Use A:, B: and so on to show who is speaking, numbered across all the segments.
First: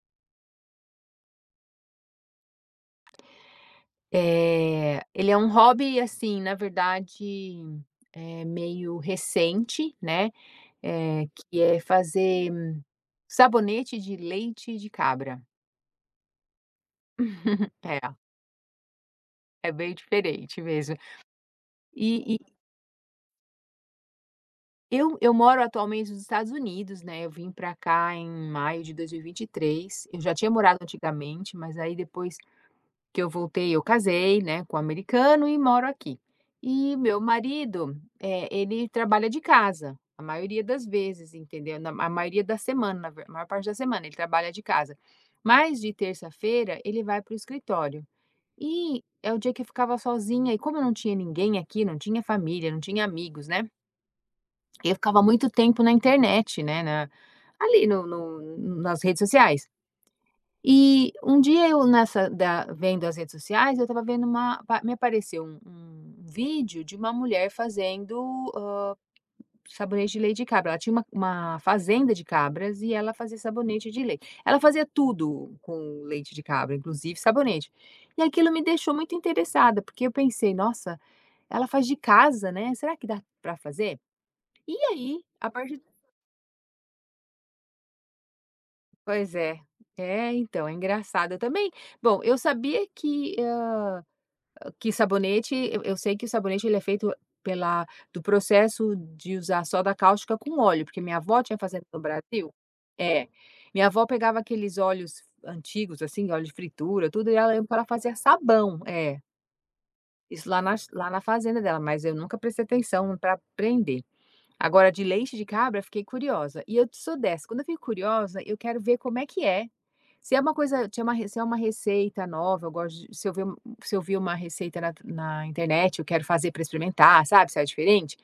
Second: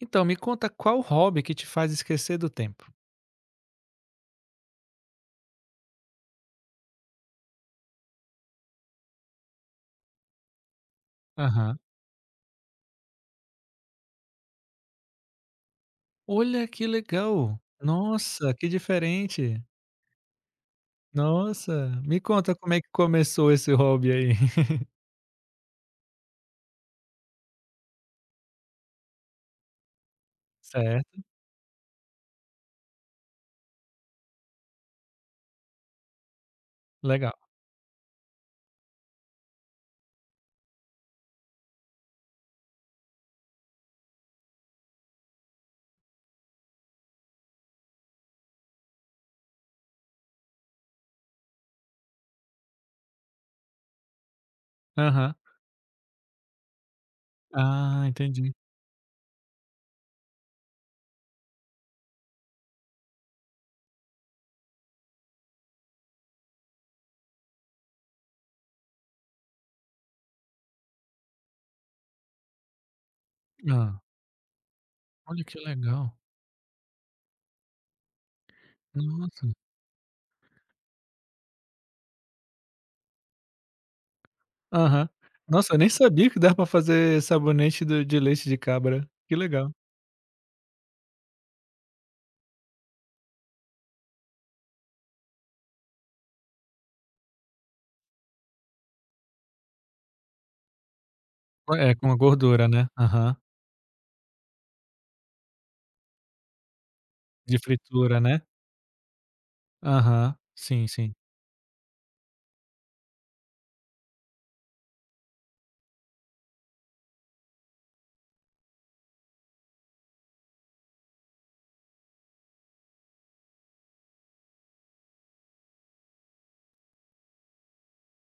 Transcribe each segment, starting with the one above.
A: Então, me conta qual hobby que te faz esquecer do tempo?
B: É, ele é um hobby, assim, na verdade, meio recente, né. É que
A: Aham.
B: é fazer sabonete de leite de cabra.
A: Olha, que legal!
B: É,
A: Nossa, que diferente!
B: é bem diferente mesmo.
A: Nossa, me
B: E
A: conta como é que começou esse hobby aí?
B: eu moro atualmente nos Estados Unidos, né. Eu vim para cá em maio de dois mil e vinte e três. Eu já tinha morado
A: Certo,
B: antigamente, mas aí depois que eu voltei, eu casei, né, com um americano e moro aqui. E meu
A: legal.
B: marido, ele trabalha de casa, a maioria das vezes, entendeu? Na a maioria da semana, na ver a maior parte da semana ele trabalha de casa. Mas de terça-feira ele vai para o escritório. E é o dia que eu ficava sozinha e como eu não tinha ninguém aqui, não tinha família, não tinha amigos, né, eu ficava
A: Aham.
B: muito tempo na internet, né, na ali
A: Ah,
B: no
A: entendi.
B: no nas redes sociais. E um dia eu nessa da vendo as redes sociais, eu estava vendo uma pa me apareceu um vídeo de uma mulher fazendo, sabonete de leite de cabra. Ela tinha uma fazenda de cabras e ela fazia sabonete
A: Ah,
B: de leite. Ela fazia
A: olha,
B: tudo
A: que
B: com
A: legal.
B: leite de cabra, inclusive sabonete. E aquilo me deixou muito
A: Nossa.
B: interessada, porque eu pensei: "Nossa, ela faz de casa, né, será que dá pra fazer?". E
A: Aham.
B: aí, a
A: Nossa, eu
B: partir
A: nem sabia que dá pra fazer sabonete do de leite de cabra.
B: Pois
A: Que
B: é.
A: legal.
B: É, então, é engraçado. Eu também bom, eu sabia que, ah, que sabonete, eu sei que o sabonete ele é feito pela do processo de usar soda cáustica com óleo, porque minha avó tinha fazenda
A: É,
B: no
A: com a
B: Brasil.
A: gordura, né.
B: É.
A: Aham.
B: Minha avó pegava aqueles óleos antigos, assim, óleo de fritura, tudo, e ela
A: De
B: ela fazia
A: fritura, né.
B: sabão. É,
A: Aham.
B: isso
A: Sim,
B: lá
A: sim.
B: na fazenda dela, mas eu nunca prestei atenção para aprender. Agora de leite de cabra, fiquei curiosa. E eu sou dessa, quando eu fico curiosa, eu quero ver como é que é. Se é uma receita nova, eu gosto de se eu ver um- se eu vi uma receita na internet, eu quero fazer para experimentar, sabe, se é diferente.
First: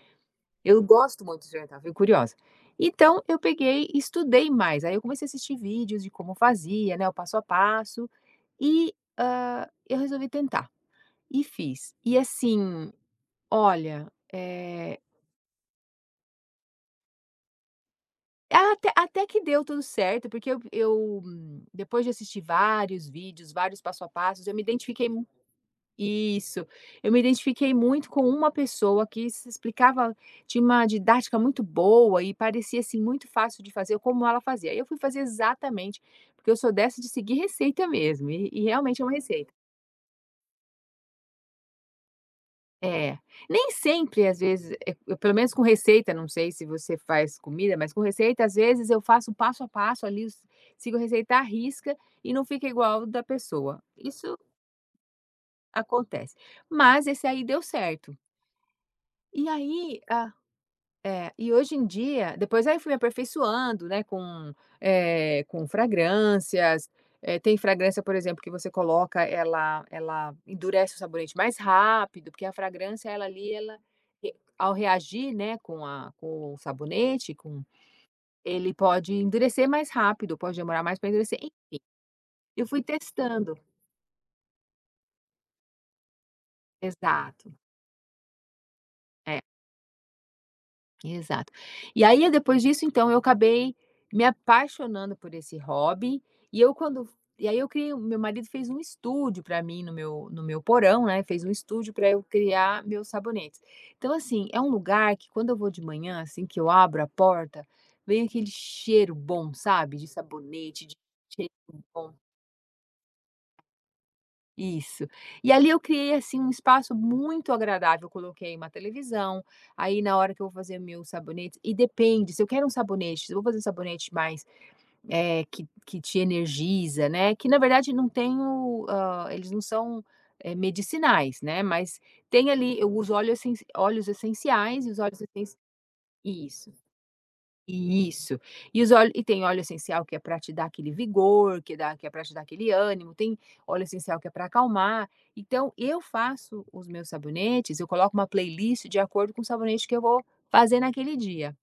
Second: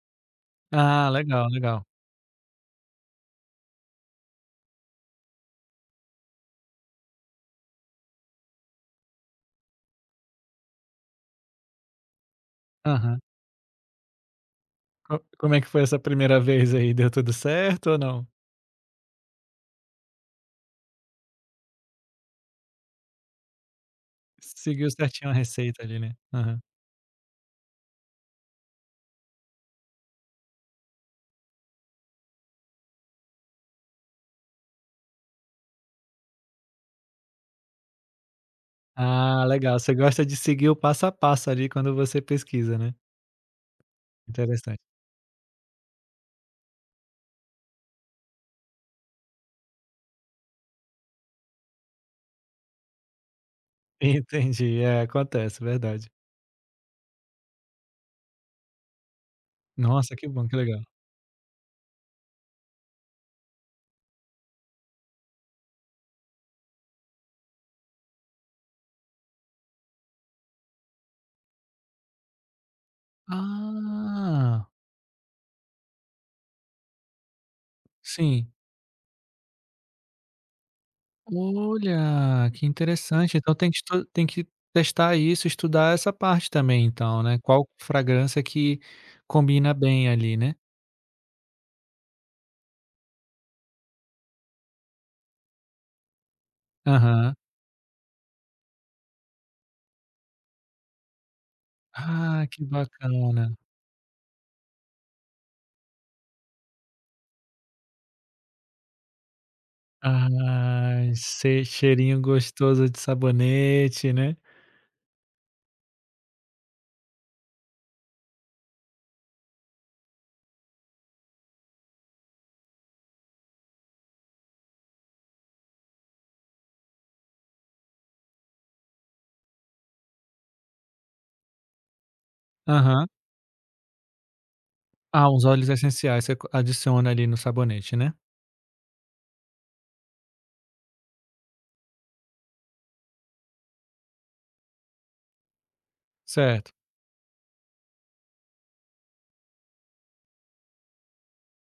B: Eu
A: Ah,
B: gosto muito de
A: legal,
B: experimentar,
A: legal.
B: fui curiosa. Então eu peguei e estudei mais, aí eu comecei a assistir vídeos de como fazia, né, o passo a passo, e, eu resolvi tentar, e fiz. E assim,
A: Aham.
B: olha, eh,
A: Co como é que foi essa primeira vez aí, deu tudo certo ou não?
B: até que deu tudo certo, porque eu depois de assistir vários vídeos, vários passo a passos, eu me
A: Seguiu
B: identifiquei.
A: certinho a receita ali, né? Aham.
B: Isso. Eu me identifiquei muito com uma pessoa que se explicava de uma didática muito boa e parecia, assim, muito fácil de fazer como ela fazia. Aí eu fui fazer exatamente, porque eu sou dessa de seguir receita mesmo, e realmente é uma
A: Ah,
B: receita.
A: legal, você gosta de seguir o passo a passo ali quando você pesquisa, né?
B: É. Nem sempre, às vezes,
A: Interessante.
B: eu pelo menos com receita, não sei se você faz comida, mas com receita, às vezes, eu faço um passo a passo ali, s sigo a receita à risca e não fica igual da pessoa. Isso
A: Entendi, é, acontece, verdade.
B: acontece. Mas esse aí deu certo. E aí
A: Nossa, que
B: ah,
A: bom, que legal.
B: É, e hoje em dia depois aí eu fui me aperfeiçoando, né, com, com fragrâncias. Tem fragrância, por exemplo, que você coloca, ela endurece o sabonete mais rápido, porque a fragrância ela ali, ela re
A: Ah,
B: ao reagir, né, com o sabonete, com
A: sim.
B: ele pode endurecer mais rápido, pode demorar mais para endurecer. E
A: Olha,
B: eu
A: que
B: fui
A: interessante, então
B: testando.
A: tem que testar isso, estudar essa parte também então, né,
B: Exato,
A: qual fragrância que
B: é.
A: combina bem ali, né?
B: Exato. E aí, depois disso, então, eu acabei me apaixonando por esse hobby, e eu quando
A: Aham.
B: e aí eu criei meu marido fez um estúdio para mim no meu porão, né, fez um estúdio para eu
A: Ah, que
B: criar meus
A: bacana.
B: sabonetes. Então, assim, é um lugar que quando eu vou de manhã, assim, que eu abro a porta, vem aquele cheiro bom, sabe, de sabonete, de
A: Ai,
B: cheiro
A: sei,
B: bom.
A: cheirinho gostoso de sabonete, né.
B: Isso. E ali eu criei, assim, um espaço muito agradável. Eu coloquei uma televisão, aí na hora que eu vou fazer meu sabonete e depende, se eu quero um sabonete, se eu vou fazer um sabonete mais, que te energiza, né, que na verdade não tenho o eles não são, medicinais, né, mas tem ali eu
A: Aham.
B: uso óleos essenciais e os óleos
A: Ah, uns
B: essenci
A: óleos essenciais você co
B: Isso.
A: adiciona ali no sabonete, né?
B: Isso. E tem óleo essencial que é para te dar aquele vigor, que é para te dar aquele ânimo, tem óleo essencial que é para acalmar. Então eu faço
A: Certo.
B: os meus sabonetes, eu coloco uma playlist de acordo com o sabonete que eu vou fazer naquele dia,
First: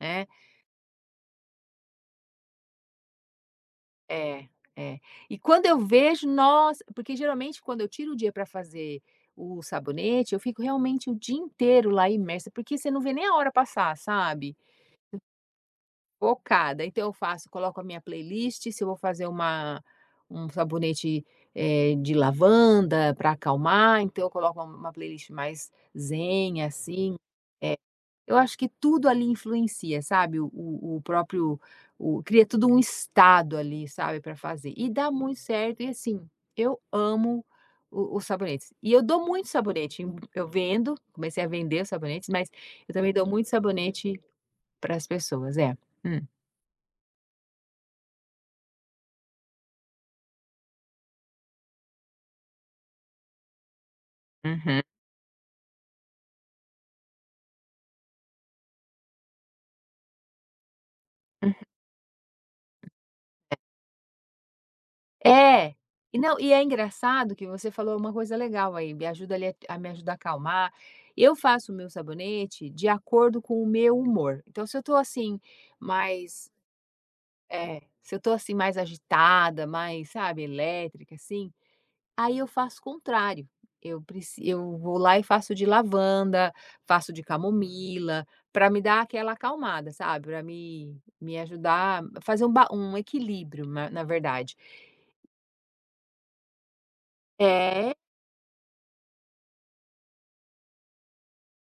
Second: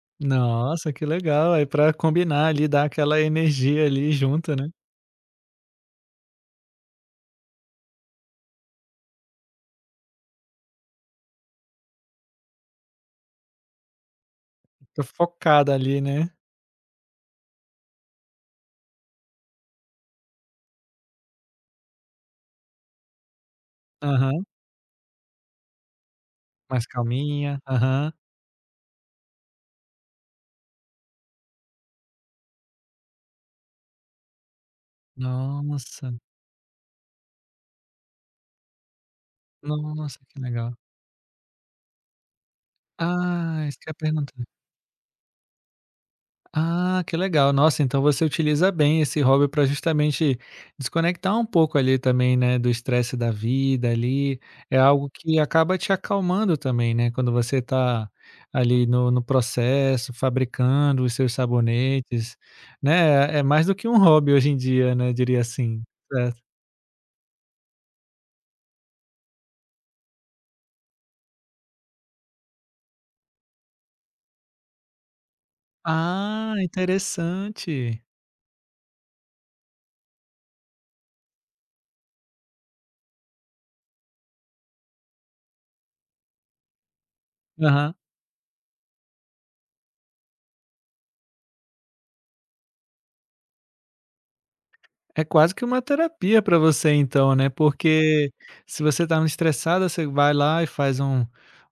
B: né.
A: Nossa, que legal, aí pra combinar ali, dar aquela energia ali
B: É,
A: junto, né.
B: é. E quando eu vejo, nossa, porque geralmente quando eu tiro o dia para fazer o sabonete, eu fico realmente o dia inteiro lá imersa, porque você não vê nem a hora passar, sabe.
A: Fica focada ali, né.
B: Focada. Então eu faço coloco a minha playlist, se eu vou fazer uma um sabonete, de lavanda para acalmar, então eu
A: Aham.
B: coloco uma playlist mais zen,
A: Mais
B: assim.
A: calminha.
B: Eh,
A: Aham.
B: eu acho que tudo ali influencia, sabe, o próprio o cria tudo um estado ali, sabe, para fazer. E dá muito certo e,
A: Nossa,
B: assim, eu amo o os sabonetes. E eu dou muito sabonete,
A: nossa, que
B: eu
A: legal.
B: vendo, comecei a vender os sabonetes, mas eu também dou muito
A: Ah, isso que eu ia
B: sabonete
A: perguntar.
B: para as pessoas. É. Hum.
A: Ah, que legal. Nossa, então você utiliza bem esse hobby para justamente desconectar um pouco ali também, né, do estresse da vida ali. É
B: Uhum.
A: algo que acaba te acalmando também, né? Quando você está ali no processo, fabricando os seus sabonetes, né? É é mais do que um hobby hoje em dia, né? Diria
B: É.
A: assim.
B: E não,
A: Certo.
B: e é engraçado que você falou uma coisa legal aí, me ajuda ali a me ajudar a acalmar. Eu faço o meu sabonete de acordo com o meu humor. Então, se eu tô assim, mais
A: Ah,
B: é,
A: interessante.
B: se eu tô assim mais agitada, mais, sabe, elétrica assim, aí eu faço o contrário. Eu vou lá e faço de lavanda, faço de
A: Aham.
B: camomila, para me dar aquela acalmada, sabe, para me ajudar a fazer um ba um equilíbrio, na verdade.
A: É quase que uma terapia para você então, né,
B: É,
A: porque se você tá muito estressada, você vai lá e faz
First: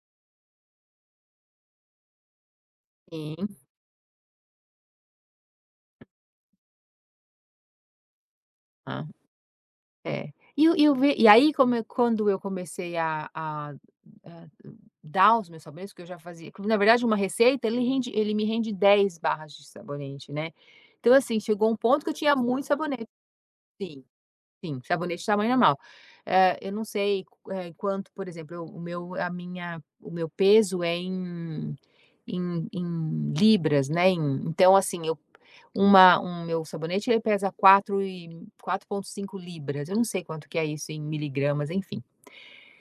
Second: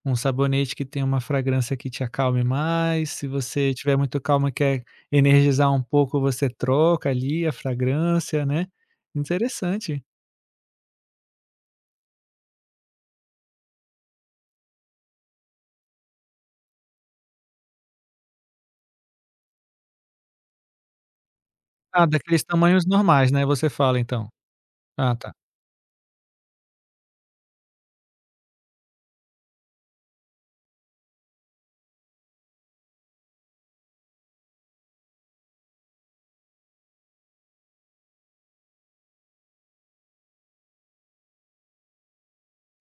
A: um sabonete que tem uma fragrância que te acalme mais, se
B: sim,
A: você tiver muito calma, quer energizar um pouco, você troca ali a fragrância, né.
B: hã,
A: Interessante.
B: é. E eu, e o ve E aí como eu quando eu comecei a dar os meus sabonetes, que eu já fazia que, na verdade uma receita ele me rende 10 barras de sabonete, né. Então assim, chegou um ponto
A: Ah,
B: que eu tinha
A: daqueles
B: muito
A: tamanhos
B: sabonete,
A: normais, né, você fala
B: sim.
A: então?
B: Sim,
A: Ah,
B: sabonete de
A: tá.
B: tamanho normal. Eu não sei, quanto, por exemplo, o meu peso é em em libras, né, em então, assim, eu uma um meu sabonete, ele pesa 4,5 libras, eu não sei quanto que é isso em miligramas, enfim.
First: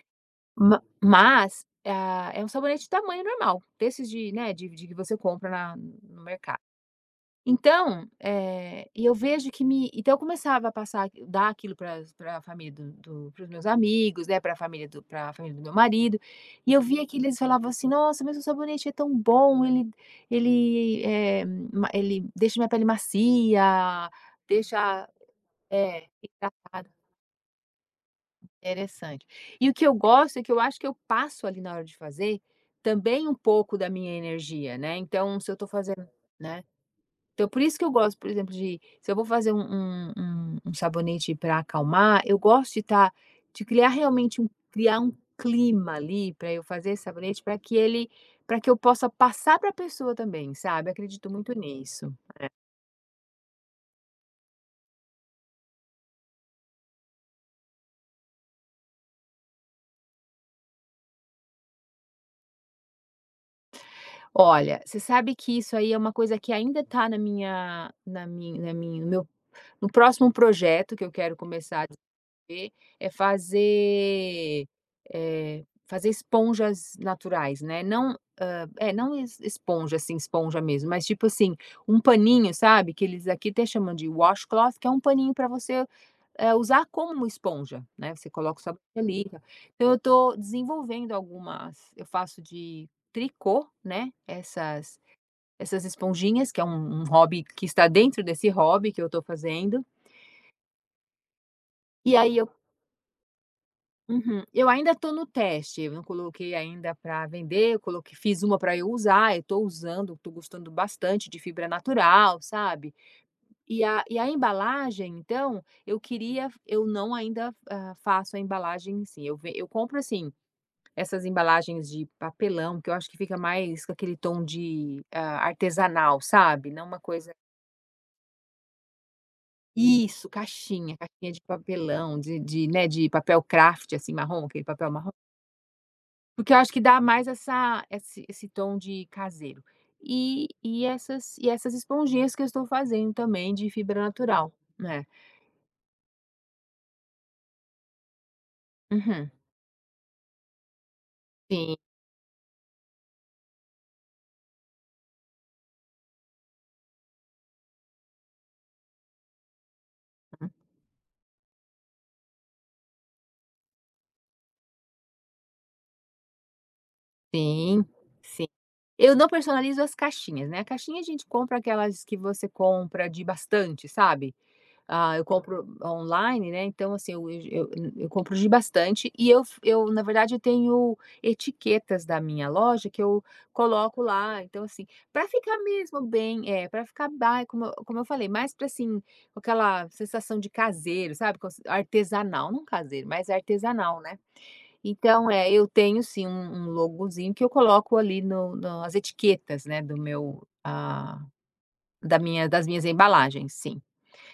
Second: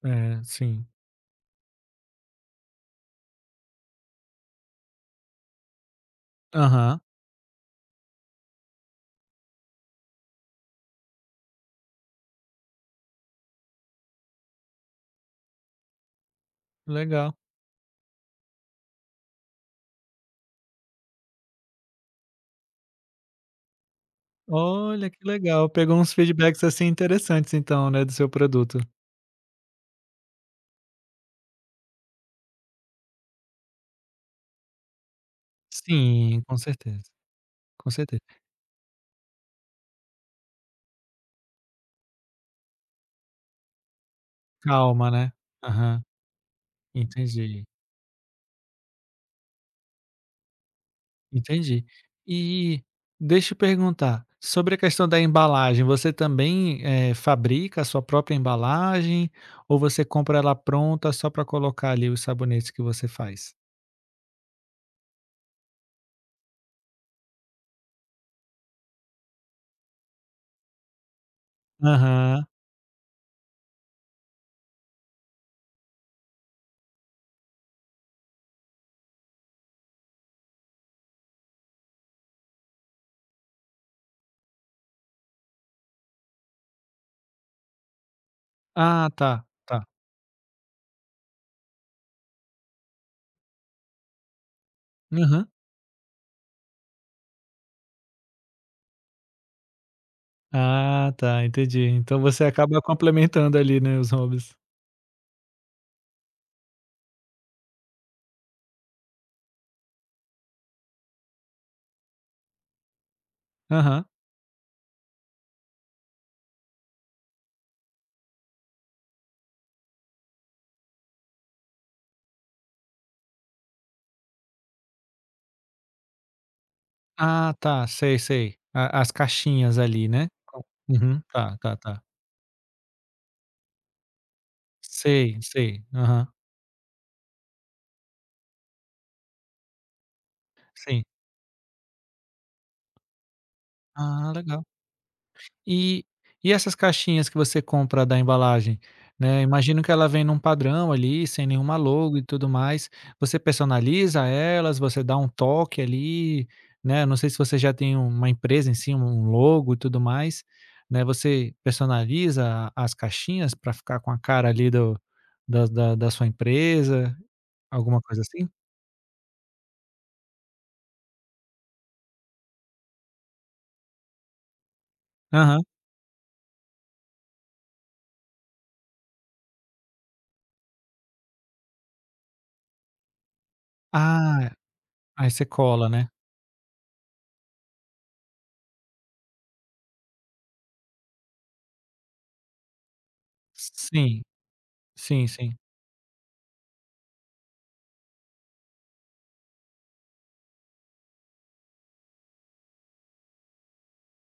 A: É,
B: Ma
A: sim.
B: mas, é um sabonete de tamanho normal, desses de, né, de que você compra na no mercado.
A: Aham.
B: Então, e eu vejo que me então eu começava a dar aquilo para a família do do para meus amigos, né, para a família do meu marido, e eu via que
A: Legal.
B: eles falavam assim: "Nossa, mas o sabonete é tão bom, ele ele, eh, ma ele deixa minha pele macia, deixa",
A: Olha, que legal. Pegou
B: é,
A: uns feedbacks, assim,
B: hidratada,
A: interessantes então, né, do seu produto.
B: interessante. E o que eu gosto é que eu acho que eu passo ali na hora de fazer, também um pouco da minha energia, né, então se eu estou fazendo,
A: Sim, com
B: né.
A: certeza,
B: Então, por isso que eu
A: com
B: gosto,
A: certeza.
B: por exemplo, de se eu vou fazer um sabonete para acalmar, eu gosto de estar de criar realmente criar
A: Calma,
B: um
A: né.
B: clima
A: Aham,
B: ali para eu fazer esse sabonete, para
A: entendi,
B: que ele para que eu possa passar para a pessoa também, sabe. Acredito muito
A: entendi.
B: nisso.
A: E deixa eu perguntar, sobre a questão da embalagem, você também, fabrica a sua própria embalagem ou você compra ela pronta só para colocar ali os sabonetes que você faz?
B: Olha, você sabe que isso aí é uma coisa que ainda está na minha na minha na minha no meu no próximo projeto que eu quero começar a
A: Aham.
B: é fazer, fazer esponjas naturais, né, não, não es esponja, assim, esponja mesmo, mas tipo assim, um paninho, sabe, que eles aqui até chamam de washcloth, que é um paninho para você, usar como uma esponja, né, você coloca sua bucha
A: Ah,
B: ali.
A: tá, tá.
B: Então eu tô desenvolvendo algumas eu faço de tricô, né, essas
A: Aham.
B: essas esponjinhas, que é um hobby que está dentro desse hobby que eu tô fazendo.
A: Ah, tá, entendi.
B: E
A: Então
B: aí
A: você
B: eu.
A: acaba complementando ali, né, os
B: Uhum.
A: hobbies.
B: Eu ainda estou no teste, eu não coloquei ainda para vender, eu coloquei fiz uma para eu usar, eu estou usando, estou gostando bastante de fibra natural, sabe.
A: Aham.
B: E a embalagem então, eu queria eu não ainda, hã, faço a embalagem em si, eu compro, assim, essas embalagens de papelão que eu acho que fica mais com aquele tom de, artesanal, sabe, não uma coisa.
A: Ah, tá, sei, sei. A, as caixinhas ali,
B: Isso,
A: né. Com
B: caixinha,
A: uhum,
B: caixinha de
A: tá, tá, tá.
B: papelão, de papel craft, assim, marrom, aquele papel marrom.
A: Sei, sei. Aham,
B: Porque eu acho que dá mais essa esse esse tom de caseiro. E e
A: sim.
B: essas e essas esponjinhas que eu estou fazendo também de fibra
A: Ah,
B: natural,
A: legal.
B: né.
A: E essas caixinhas que você compra da embalagem,
B: Uhum.
A: né, imagino que ela vem num padrão ali, sem
B: Sim,
A: nenhuma logo e tudo mais. Você personaliza elas, você dá um toque ali, né, não sei se você já tem uma empresa em si, um logo e tudo mais, né, você personaliza as caixinhas para ficar com a cara ali do da da da sua empresa,
B: sim,
A: alguma coisa
B: sim.
A: assim?
B: Eu não personalizo as caixinhas, né, a caixinha a gente compra aquelas que você compra de bastante, sabe? Ah, eu
A: Aham.
B: compro online, né, então assim, eu compro de bastante e eu na verdade, eu tenho etiquetas da minha loja que eu coloco lá,
A: Ah,
B: então assim, para
A: aí você
B: ficar
A: cola,
B: mesmo
A: né?
B: bem para ficar ba como eu falei, mais para assim, com aquela sensação de caseiro, sabe, cons artesanal, não caseiro, mas artesanal, né.
A: Sim, sim,
B: Então,
A: sim.
B: eu tenho sim um logozinho que eu coloco ali no no nas etiquetas, né, do meu ah, da minha das minhas embalagens, sim.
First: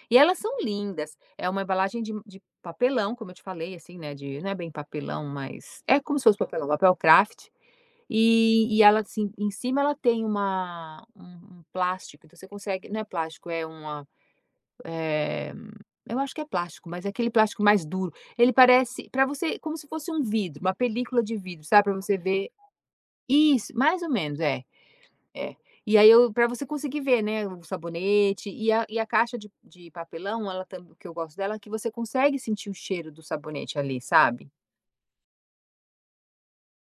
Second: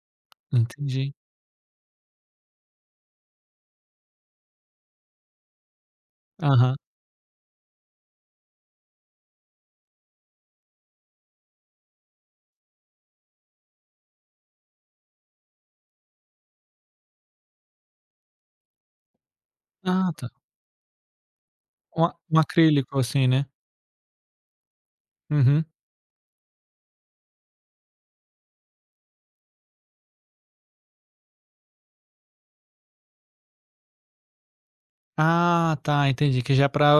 B: E elas são
A: Entendi.
B: lindas. É uma embalagem de papelão, como eu te falei, assim, né, de não é bem papelão, mas é como se fosse papelão,
A: Aham.
B: papel craft. E ela, assim, em cima ela tem uma um um plástico, então você consegue não é plástico, é uma, eh, eu acho que é plástico, mas é aquele plástico mais duro. Ele parece para você como se fosse
A: Ah,
B: um
A: tá.
B: vidro, uma película de vidro, sabe, para
A: Um a
B: você
A: um
B: ver
A: acrílico, assim, né?
B: isso, mais ou menos, é. É.
A: Uhum.
B: E aí eu para você conseguir ver, né, o sabonete e a caixa de papelão, ela tam que eu gosto dela, é que você consegue sentir o cheiro do sabonete ali, sabe.
A: Ah, tá, entendi, que já para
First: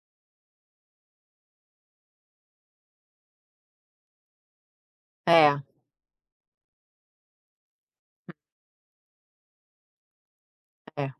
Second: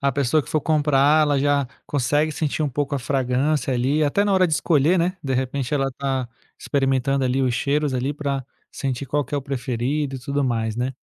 A: a pessoa que for comprar, ela já consegue sentir um pouco a fragrância ali, até na hora de escolher, né, de
B: É,
A: repente ela tá experimentando ali os cheiros ali para sentir qual que é o preferido e tudo mais, né?
B: é.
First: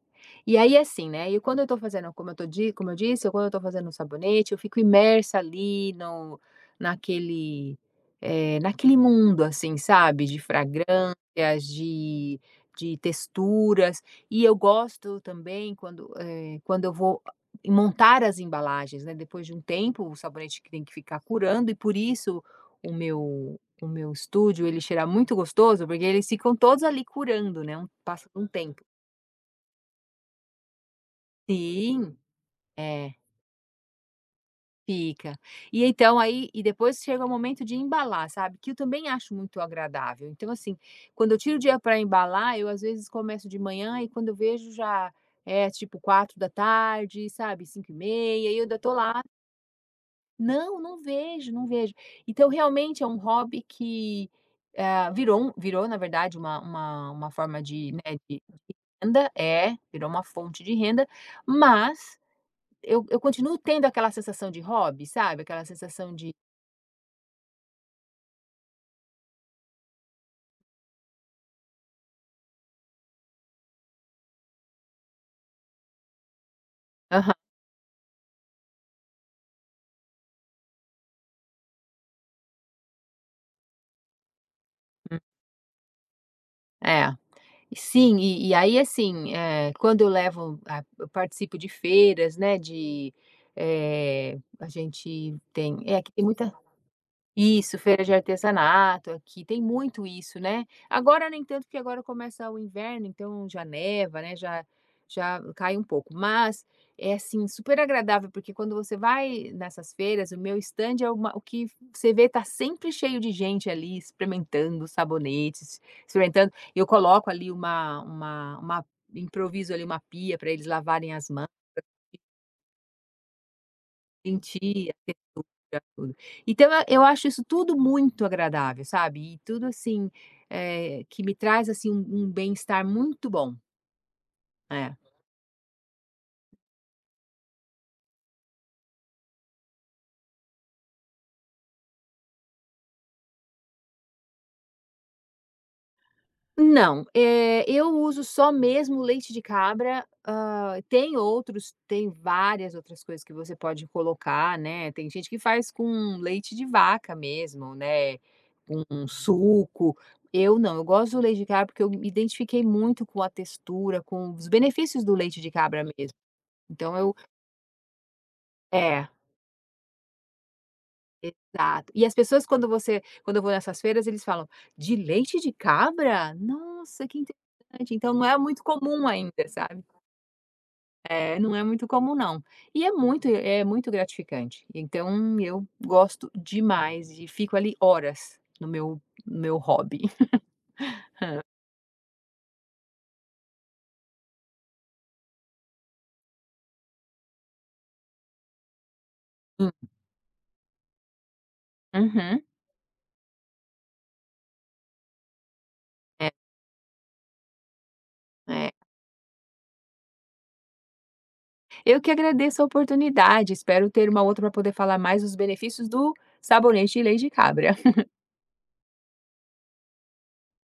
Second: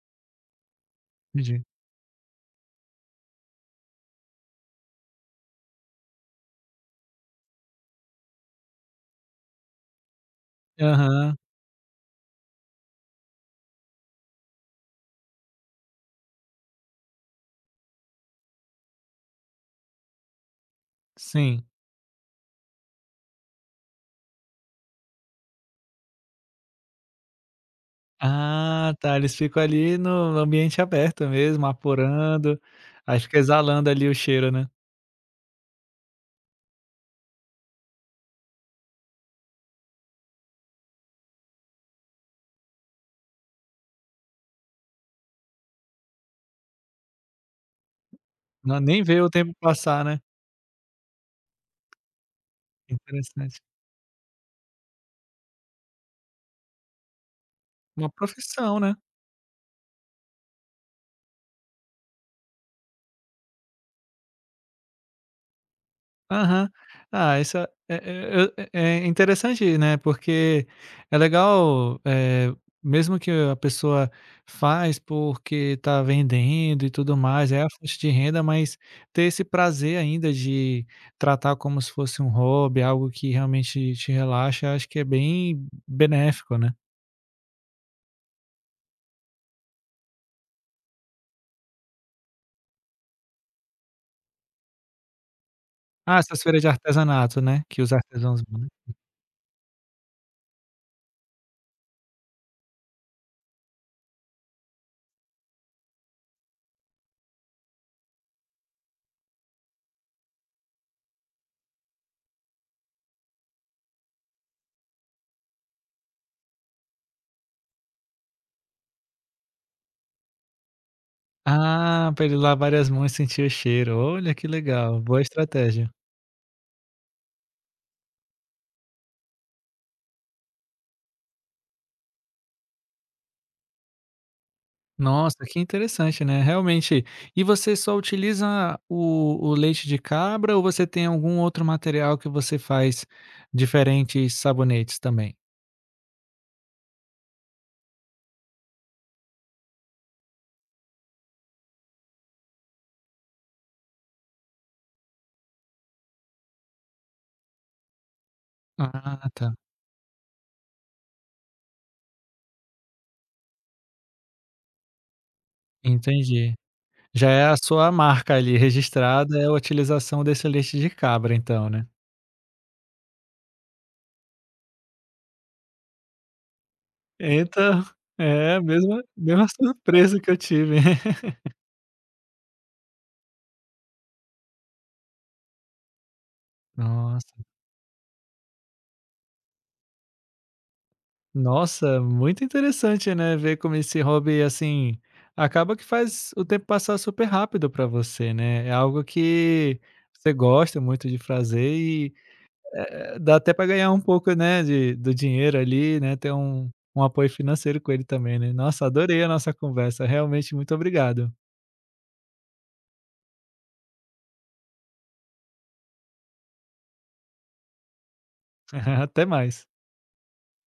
B: E aí, assim, né, e quando
A: Entendi.
B: eu tô fazendo como eu disse, quando eu tô fazendo o sabonete, eu fico imersa ali no naquele, eh, naquele mundo, assim, sabe, de
A: Aham,
B: fragrâncias, de texturas. E eu gosto também quando eu vou montar as embalagens, né, depois de um tempo, o sabonete que tem que ficar
A: sim.
B: curando e por isso o meu estúdio, ele cheira muito gostoso, porque eles ficam todos ali curando, né, um passa um tempo.
A: Ah, tá, eles ficam ali no ambiente aberto mesmo,
B: Sim,
A: apurando,
B: é.
A: aí fica exalando ali o cheiro, né?
B: Fica. E então aí, e depois chega o momento de embalar, sabe, que eu também acho muito agradável. Então, assim, quando eu tiro o dia para embalar, eu às vezes começo de manhã e quando eu vejo já é tipo 4 da tarde, sabe, 5h30 e eu ainda
A: Não
B: tô
A: nem
B: lá.
A: vê o tempo passar, né?
B: Não, não vejo, não vejo. Então realmente é um
A: Interessante.
B: hobby que, virou na verdade uma forma de,
A: Uma
B: né, de
A: profissão, né?
B: renda. É, virou uma fonte de renda, mas eu continuo tendo aquela sensação de hobby, sabe, aquela sensação de
A: Aham. Ah, isso é interessante, né, porque é legal, mesmo que a pessoa faz porque tá vendendo e tudo
B: Aham,
A: mais, é a fonte de renda, mas ter esse prazer ainda de tratar como se fosse um hobby, algo que realmente te relaxa, acho que é
B: hum,
A: bem benéfico, né.
B: é. Sim, e aí, assim, quando eu levo a eu participo de feiras, né, de, a gente tem que
A: Ah,
B: tem
A: essas
B: muita.
A: feiras de artesanato, né,
B: Isso,
A: que os
B: feira de
A: artesãos vão, né?
B: artesanato, aqui tem muito isso, né. Agora nem tanto, porque agora começa o inverno, então já neva, né, já cai um pouco, mas é, assim, super agradável, porque quando você vai nessas feiras, o meu stand é uma o que você vê, tá sempre cheio de gente ali experimentando os sabonetes, experimentando eu coloco ali uma improviso ali uma pia para eles lavarem as mãos.
A: Ah, pra ele lavarem as mãos e sentir o cheiro. Olha, que
B: Sentir a
A: legal, boa
B: textura,
A: estratégia.
B: tudo. Então eu acho isso tudo muito agradável, sabe, e tudo assim, que me traz, assim, um bem-estar muito bom. É.
A: Nossa, que interessante, né, realmente. E você só utiliza o leite de cabra ou você tem algum outro material que você faz diferentes sabonetes também?
B: Não, eu uso só mesmo leite de cabra, tem várias outras coisas que você pode colocar, né, tem gente que faz com leite de vaca mesmo, né, com um
A: Ah, tá,
B: suco. Eu não, eu gosto do leite de cabra, porque eu me identifiquei muito com a textura, com os benefícios do leite de cabra mesmo.
A: entendi.
B: Então eu
A: Já é a sua marca ali
B: É,
A: registrada, é a utilização desse leite de cabra então, né?
B: exato. E as pessoas quando eu vou nessas feiras, eles falam: "De leite de cabra? Nossa, que
A: Então,
B: interessante". Então não é
A: é a
B: muito
A: mesma
B: comum ainda,
A: mesma
B: sabe.
A: surpresa que eu tive.
B: É, não é muito comum não. E é muito gratificante. Então eu gosto demais e
A: Nossa.
B: fico ali horas no meu hobby.
A: Nossa, muito interessante, né, ver como esse hobby, assim, acaba que faz o tempo passar super rápido para você, né. É algo
B: Hum.
A: que você gosta muito de fazer e,
B: Uhum.
A: dá até para ganhar um pouco, né, de do dinheiro ali, né,
B: É,
A: ter um um apoio financeiro com ele também, né.
B: é.
A: Nossa, adorei a nossa conversa, realmente muito obrigado.
B: Eu que agradeço a oportunidade, espero ter uma outra para poder falar mais os benefícios do sabonete de leite de cabra.
A: Até mais.